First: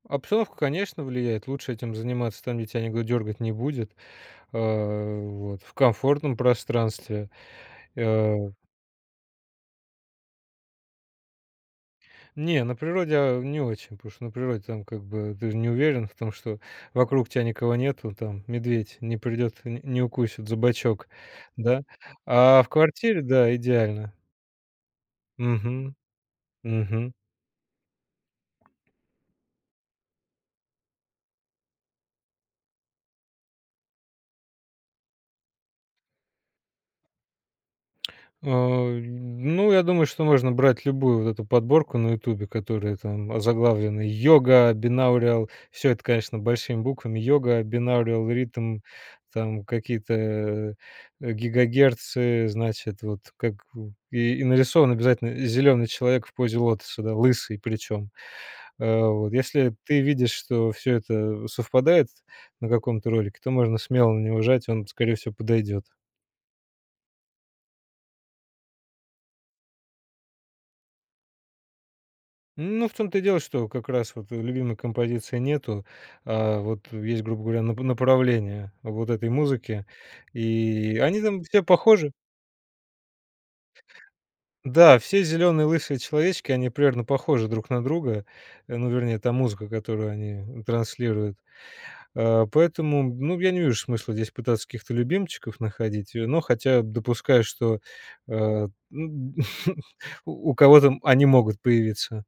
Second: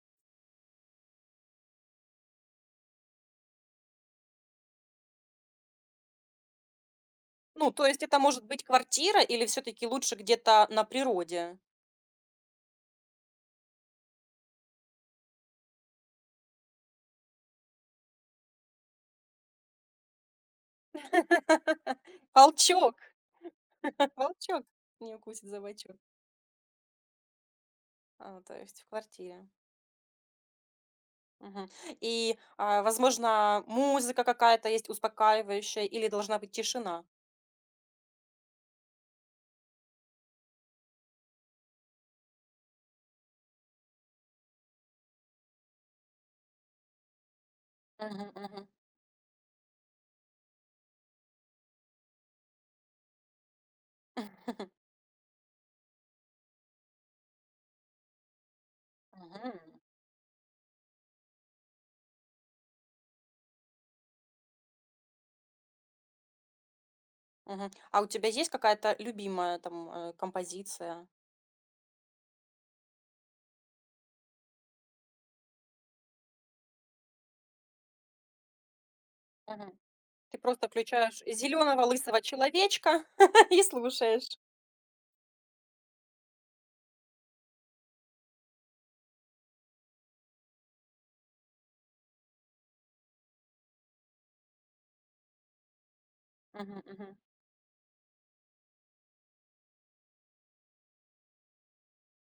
Обстановка, конечно, влияет. Лучше этим заниматься там, где тя никто дергать не будет. А, вот в комфортном пространстве, Ну, то есть, это может э быть квартира, или всё-таки лучше где-то на природе? Не, на природе, а, не очень, потому что на природе там как бы, ты же не уверен в том, что вокруг тя никого нету, там, медведь не придет, не не укусит за бочок, да. А в Волчок квартире- да, идеально. волчок не укусит за Мгм. бочок. Мгм. А, то есть в квартире. Мгм. И, а, возможно, музыка какая-то есть успокаивающая, или должна быть тишина? А, ну, я думаю, что можно брать любую вот эту подборку на "Ютубе", которая там озаглавлена "Yoga binaural". Всё это, конечно, большими буквами "Yoga binaural Мгм, мгм. rhythm", там какие-то, э, гигагерцы. Значит, вот как в и и нарисован обязательно зелёный человек в позе лотоса, да. Лысый, причём, э, вот. Мгм. Если ты видишь, что всё это совпадает на каком-то ролике, то можно смело на него жать, он, скорее всего, подойдёт. Мгм. А у тебя есть какая-то любимая там, э, композиция? Ну, в том-то и дело, что как раз вот любимой композиции нету. А, вот есть, грубо говоря, нап направление вот этой Мгм. музыки. Ты просто И они включаешь там все зелёного похожи. лысого человечка и слушаешь. Да, все зелёные лысые человечки, они примерно похожи друг на друга. Э, ну, вернее, та музыка, которую они, транслируют. А, поэтому, ну, я не вижу смысла здесь пытаться каких-то любимчиков находить. Э, но Мгм, хотя мгм. допускаю, что, э, у у кого-то они могут появиться.